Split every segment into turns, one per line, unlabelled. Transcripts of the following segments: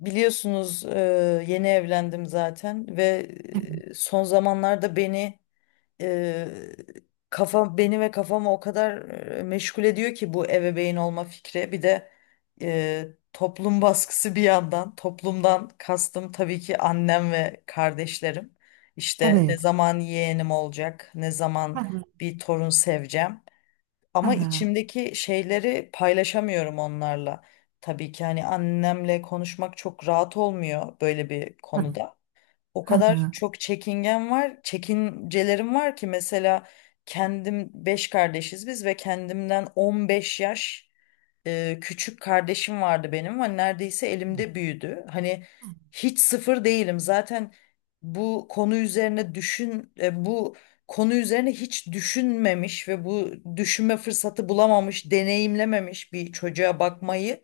Biliyorsunuz yeni evlendim zaten ve son zamanlarda beni e, kafa beni ve kafamı o kadar meşgul ediyor ki bu ebeveyn olma fikri. Bir de e, toplum baskısı bir yandan. Toplumdan kastım tabii ki annem ve kardeşlerim. İşte ne
Evet.
zaman yeğenim olacak, ne zaman
Ha ha
bir torun seveceğim.
ha
Ama
ha.
içimdeki şeyleri paylaşamıyorum onlarla. Tabii ki hani annemle konuşmak çok rahat olmuyor böyle bir
Tabii.
konuda, o
Ha
kadar
ha.
çok çekingen var, çekincelerim var ki. Mesela kendim 5 kardeşiz biz ve kendimden 15 yaş küçük kardeşim vardı benim. Hani neredeyse elimde büyüdü. Hani hiç sıfır değilim. Zaten bu konu üzerine hiç düşünmemiş ve bu düşünme fırsatı bulamamış, deneyimlememiş bir çocuğa bakmayı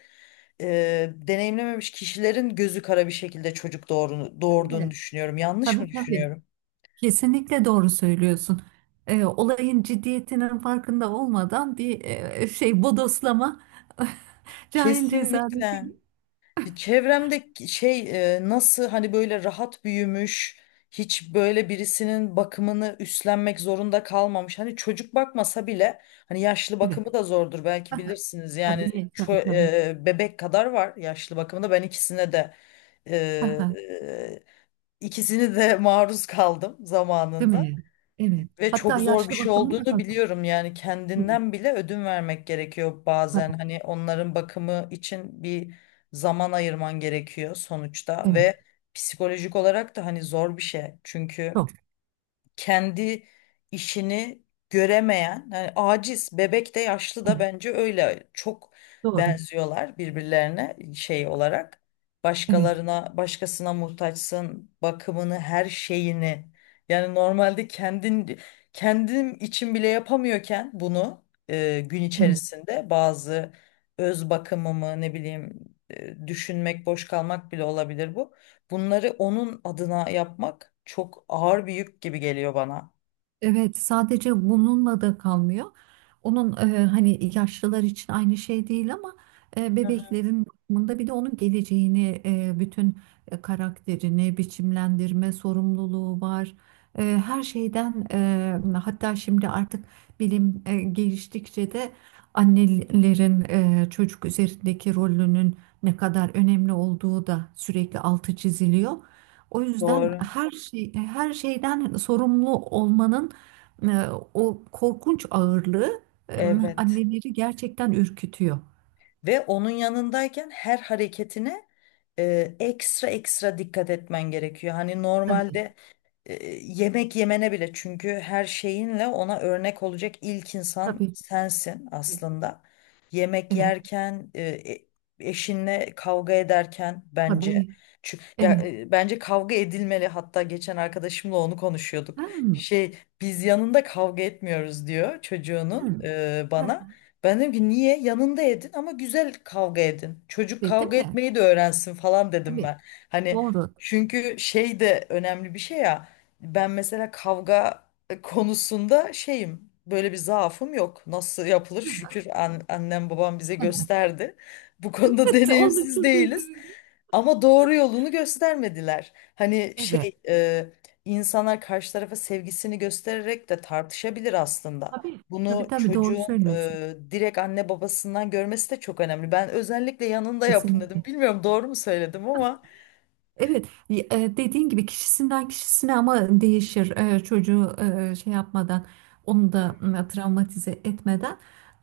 deneyimlememiş kişilerin gözü kara bir şekilde çocuk
Değil
doğurduğunu
mi?
düşünüyorum. Yanlış mı
Tabii, tabii.
düşünüyorum?
Kesinlikle doğru söylüyorsun. Olayın ciddiyetinin farkında olmadan bir şey bodoslama cahil cezaleti.
Kesinlikle. Çevremde şey nasıl hani böyle rahat büyümüş, hiç böyle birisinin bakımını üstlenmek zorunda kalmamış. Hani çocuk bakmasa bile hani yaşlı
Evet.
bakımı da zordur, belki
Ha ha.
bilirsiniz. Yani
Tabii, tabii, tabii.
bebek kadar var yaşlı bakımında. Ben ikisine de e,
Ha ha.
e, ikisini de maruz kaldım
Değil
zamanında.
mi? Evet.
Ve
Hatta
çok zor bir
yaşlı
şey
bakımı da
olduğunu
hazır.
biliyorum. Yani
Evet.
kendinden bile ödün vermek gerekiyor bazen,
Tabii.
hani onların bakımı için bir zaman ayırman gerekiyor sonuçta.
Evet.
Ve psikolojik olarak da hani zor bir şey, çünkü
Çok.
kendi işini göremeyen, yani aciz, bebek de yaşlı da
Evet.
bence öyle çok
Doğru.
benziyorlar birbirlerine şey olarak.
Evet.
Başkasına muhtaçsın, bakımını, her şeyini. Yani normalde kendim için bile yapamıyorken bunu gün
Evet.
içerisinde bazı öz bakımımı, ne bileyim düşünmek, boş kalmak bile olabilir bu. Bunları onun adına yapmak çok ağır bir yük gibi geliyor bana.
Evet, sadece bununla da kalmıyor. Onun, hani yaşlılar için aynı şey değil ama
Hı hı.
bebeklerin bakımında bir de onun geleceğini, bütün karakterini biçimlendirme sorumluluğu var. Her şeyden hatta şimdi artık bilim geliştikçe de annelerin çocuk üzerindeki rolünün ne kadar önemli olduğu da sürekli altı çiziliyor. O yüzden
Doğru.
her şeyden sorumlu olmanın e, o korkunç ağırlığı e,
Evet.
anneleri gerçekten ürkütüyor.
Ve onun yanındayken her hareketine ekstra ekstra dikkat etmen gerekiyor. Hani
Tabii,
normalde yemek yemene bile, çünkü her şeyinle ona örnek olacak ilk insan
tabii.
sensin aslında. Yemek
Evet,
yerken, eşinle kavga ederken bence,
tabii.
çünkü ya,
Evet.
bence kavga edilmeli. Hatta geçen arkadaşımla onu konuşuyorduk.
Hmm,
Şey, biz yanında kavga etmiyoruz diyor çocuğunun,
hmm.
bana.
Ha,
Ben dedim ki niye? Yanında edin ama güzel kavga edin. Çocuk
tabii, değil
kavga
mi?
etmeyi de öğrensin falan dedim
Tabii.
ben. Hani
Doğru.
çünkü şey de önemli bir şey ya. Ben mesela kavga konusunda şeyim. Böyle bir zaafım yok. Nasıl yapılır? Şükür, annem babam bize gösterdi. Bu konuda
Onu çok
deneyimsiz
iyi
değiliz.
duydum.
Ama doğru yolunu göstermediler. Hani
Evet.
şey, insanlar karşı tarafa sevgisini göstererek de tartışabilir aslında.
Tabii. Tabii,
Bunu
tabii, doğru
çocuğun
söylüyorsun.
direkt anne babasından görmesi de çok önemli. Ben özellikle yanında yapın dedim.
Kesinlikle.
Bilmiyorum doğru mu söyledim ama...
Evet, dediğin gibi kişisinden kişisine ama değişir çocuğu şey yapmadan onu
Hı.
da travmatize etmeden.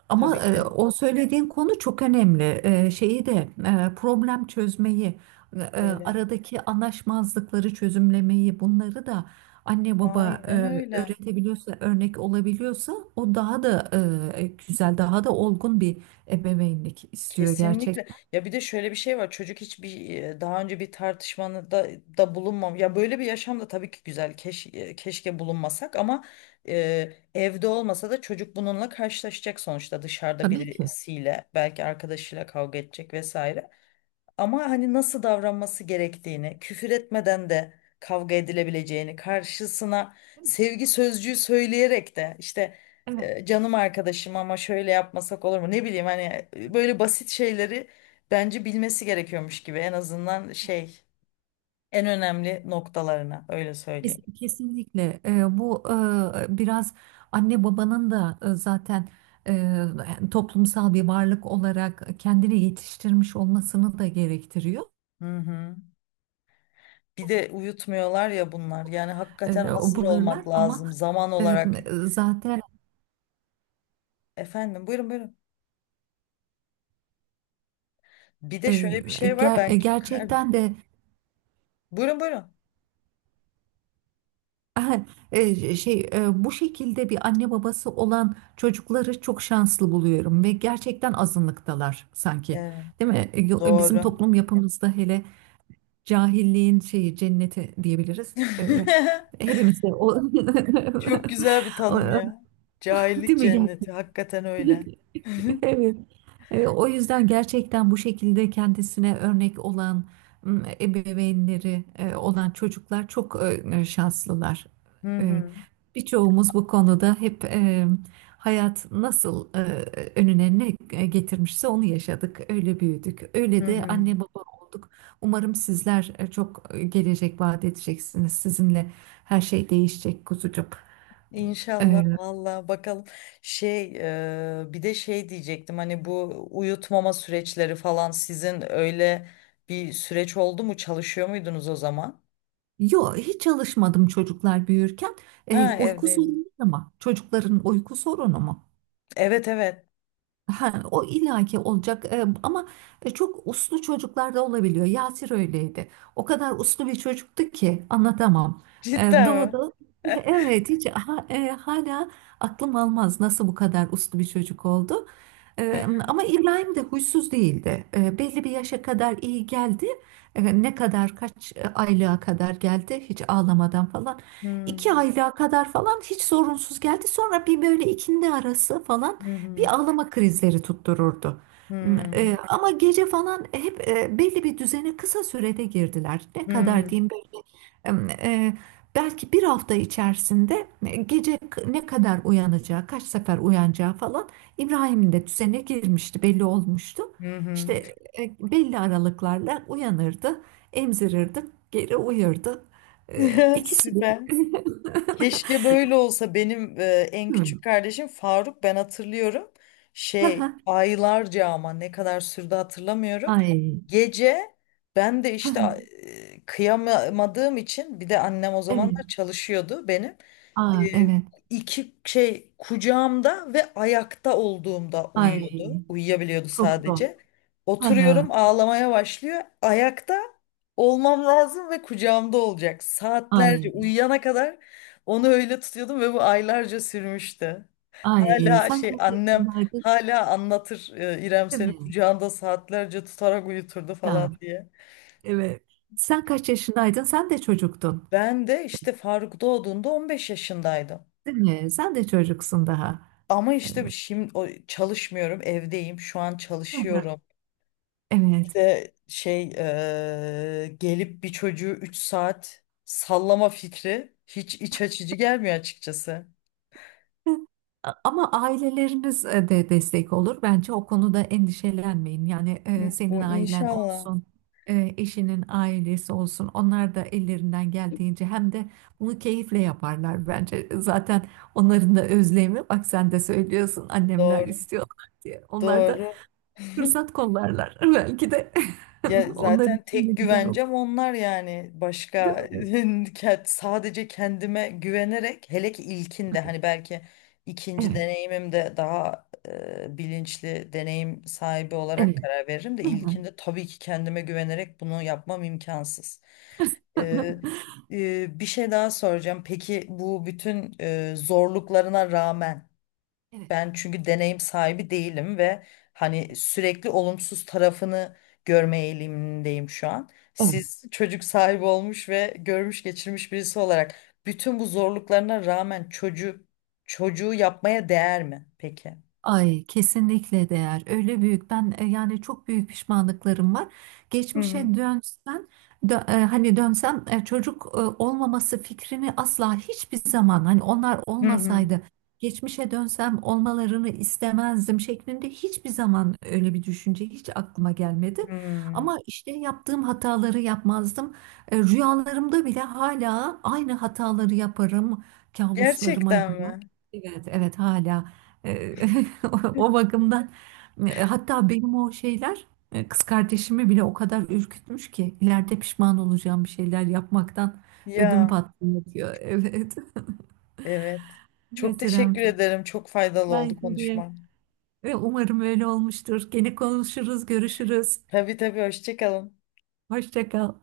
Ama
Tabii ki.
o söylediğin konu çok önemli. Şeyi de problem çözmeyi,
Evet.
aradaki anlaşmazlıkları çözümlemeyi, bunları da anne baba
Aynen öyle.
öğretebiliyorsa, örnek olabiliyorsa o daha da güzel, daha da olgun bir ebeveynlik istiyor
Kesinlikle.
gerçekten.
Ya bir de şöyle bir şey var. Çocuk hiçbir, daha önce bir tartışmanı da bulunmam. Ya böyle bir yaşam da tabii ki güzel. Keşke bulunmasak ama evde olmasa da çocuk bununla karşılaşacak sonuçta, dışarıda
Tabii ki.
birisiyle, belki arkadaşıyla kavga edecek vesaire. Ama hani nasıl davranması gerektiğini, küfür etmeden de kavga edilebileceğini, karşısına sevgi sözcüğü söyleyerek de işte,
Evet.
canım arkadaşım ama şöyle yapmasak olur mu? Ne bileyim, hani böyle basit şeyleri bence bilmesi gerekiyormuş gibi, en azından şey, en önemli noktalarına, öyle söyleyeyim.
Kesinlikle. Bu biraz anne babanın da zaten eee, toplumsal bir varlık olarak kendini yetiştirmiş olmasını da gerektiriyor.
Hı hı. Bir de uyutmuyorlar ya bunlar. Yani hakikaten
O
hazır
bulurlar
olmak
ama
lazım zaman
eee,
olarak.
zaten
Efendim, buyurun buyurun. Bir de şöyle bir
eee,
şey var ben,
gerçekten de
buyurun buyurun.
şey bu şekilde bir anne babası olan çocukları çok şanslı buluyorum ve gerçekten azınlıktalar sanki.
Evet,
Değil mi? Bizim
doğru.
toplum yapımızda hele. Cahilliğin şeyi cenneti diyebiliriz. Ee, hepimiz de o,
Çok güzel bir tanım
o-
ya. Cahillik
değil mi?
cenneti. Hakikaten öyle.
Evet. O yüzden gerçekten bu şekilde kendisine örnek olan, ebeveynleri olan çocuklar çok şanslılar.
Hı
E,
hı,
Birçoğumuz bu konuda hep hayat nasıl önüne ne getirmişse onu yaşadık, öyle büyüdük,
hı
öyle de
hı.
anne baba olduk. Umarım sizler çok gelecek vaat edeceksiniz. Sizinle her şey değişecek kuzucuğum.
İnşallah,
E,
valla bakalım. Şey, bir de şey diyecektim, hani bu uyutmama süreçleri falan sizin öyle bir süreç oldu mu, çalışıyor muydunuz o zaman?
Yok, hiç çalışmadım çocuklar büyürken.
Ha,
Uyku
evdeydim.
sorunu, ama çocukların uyku sorunu mu?
Evet, evet.
Ha, o illaki olacak. Ama çok uslu çocuklar da olabiliyor. Yasir öyleydi. O kadar uslu bir çocuktu ki anlatamam. E,
Cidden mi?
doğdu. Evet, hiç hala aklım almaz nasıl bu kadar uslu bir çocuk oldu. Ee, ama İbrahim de huysuz değildi. Belli bir yaşa kadar iyi geldi. Ne kadar kaç aylığa kadar geldi hiç ağlamadan falan. İki
Hmm,
aylığa kadar falan hiç sorunsuz geldi. Sonra bir böyle ikindi arası falan
hı hı,
bir ağlama krizleri tuttururdu. Hmm, e,
hı
ama gece falan hep belli bir düzene kısa sürede girdiler. Ne kadar
hı,
diyeyim, e, belki bir hafta içerisinde gece ne kadar uyanacağı, kaç sefer uyanacağı falan İbrahim'in de düzene girmişti, belli olmuştu.
hı hı.
İşte, belli aralıklarla uyanırdı, emzirirdi, geri uyurdu.
Ya,
İkisi de.
süper. Keşke böyle olsa benim. En küçük
Hmm.
kardeşim Faruk, ben hatırlıyorum. Şey
Aha.
aylarca, ama ne kadar sürdü hatırlamıyorum.
Ay.
Gece ben de işte
Aha.
kıyamadığım için, bir de annem o zamanlar
Evet.
çalışıyordu benim,
Aa,
e,
evet.
iki şey, kucağımda ve ayakta olduğumda uyuyordu.
Ay.
Uyuyabiliyordu
Çok zor.
sadece.
Aha.
Oturuyorum, ağlamaya başlıyor. Ayakta olmam lazım ve kucağımda olacak. Saatlerce,
Ay.
uyuyana kadar onu öyle tutuyordum ve bu aylarca sürmüştü.
Ay.
Hala
Sanki
şey,
hep
annem
günaydın,
hala anlatır, İrem
değil
seni
mi?
kucağında saatlerce tutarak uyuturdu falan
Ya.
diye.
Evet. Sen kaç yaşındaydın? Sen de çocuktun,
Ben de işte Faruk doğduğunda 15 yaşındaydım.
değil mi? Sen de çocuksun daha.
Ama işte
Evet.
şimdi çalışmıyorum, evdeyim. Şu an
Aha.
çalışıyorum. Bir
Evet.
de şey, gelip bir çocuğu 3 saat sallama fikri hiç iç açıcı gelmiyor açıkçası.
Ama aileleriniz de destek olur. Bence o konuda endişelenmeyin. Yani, senin
Bu
ailen
inşallah.
olsun, eşinin ailesi olsun. Onlar da ellerinden geldiğince hem de bunu keyifle yaparlar bence. Zaten onların da özlemi, bak sen de söylüyorsun annemler
Doğru,
istiyorlar diye. Onlar da
doğru.
fırsat kollarlar. Belki de
Ya
onlar
zaten
için de
tek
güzel olur.
güvencem onlar, yani
Değil
başka
mi?
sadece kendime güvenerek, hele ki ilkinde, hani belki ikinci
Evet.
deneyimimde daha bilinçli, deneyim sahibi olarak
Evet.
karar veririm, de ilkinde tabii ki kendime güvenerek bunu yapmam imkansız. Ee, bir şey daha soracağım. Peki bu bütün zorluklarına rağmen,
Evet.
ben çünkü deneyim sahibi değilim ve hani sürekli olumsuz tarafını görme eğilimindeyim şu an. Siz çocuk sahibi olmuş ve görmüş geçirmiş birisi olarak, bütün bu zorluklarına rağmen çocuğu yapmaya değer mi peki?
Ay, kesinlikle değer. Öyle büyük ben, yani çok büyük pişmanlıklarım var.
Hı hı.
Geçmişe dönsen dö- e, Hani dönsem, çocuk olmaması fikrini asla hiçbir zaman, hani onlar
Hı hı.
olmasaydı geçmişe dönsem olmalarını istemezdim şeklinde hiçbir zaman öyle bir düşünce hiç aklıma gelmedi.
Hı.
Ama işte yaptığım hataları yapmazdım. Rüyalarımda bile hala aynı hataları yaparım. Kabuslarıma
Gerçekten
girer.
mi?
Evet, evet, hala. O bakımdan hatta benim o şeyler kız kardeşimi bile o kadar ürkütmüş ki ileride pişman olacağım bir şeyler yapmaktan ödüm
Ya,
patlıyor diyor. Evet.
evet. Çok
Evet, İrem,
teşekkür
çok
ederim. Çok faydalı
güzel.
oldu konuşma.
Ve umarım öyle olmuştur. Gene konuşuruz, görüşürüz.
Tabii tabii, hoşça kalın.
Hoşça kal.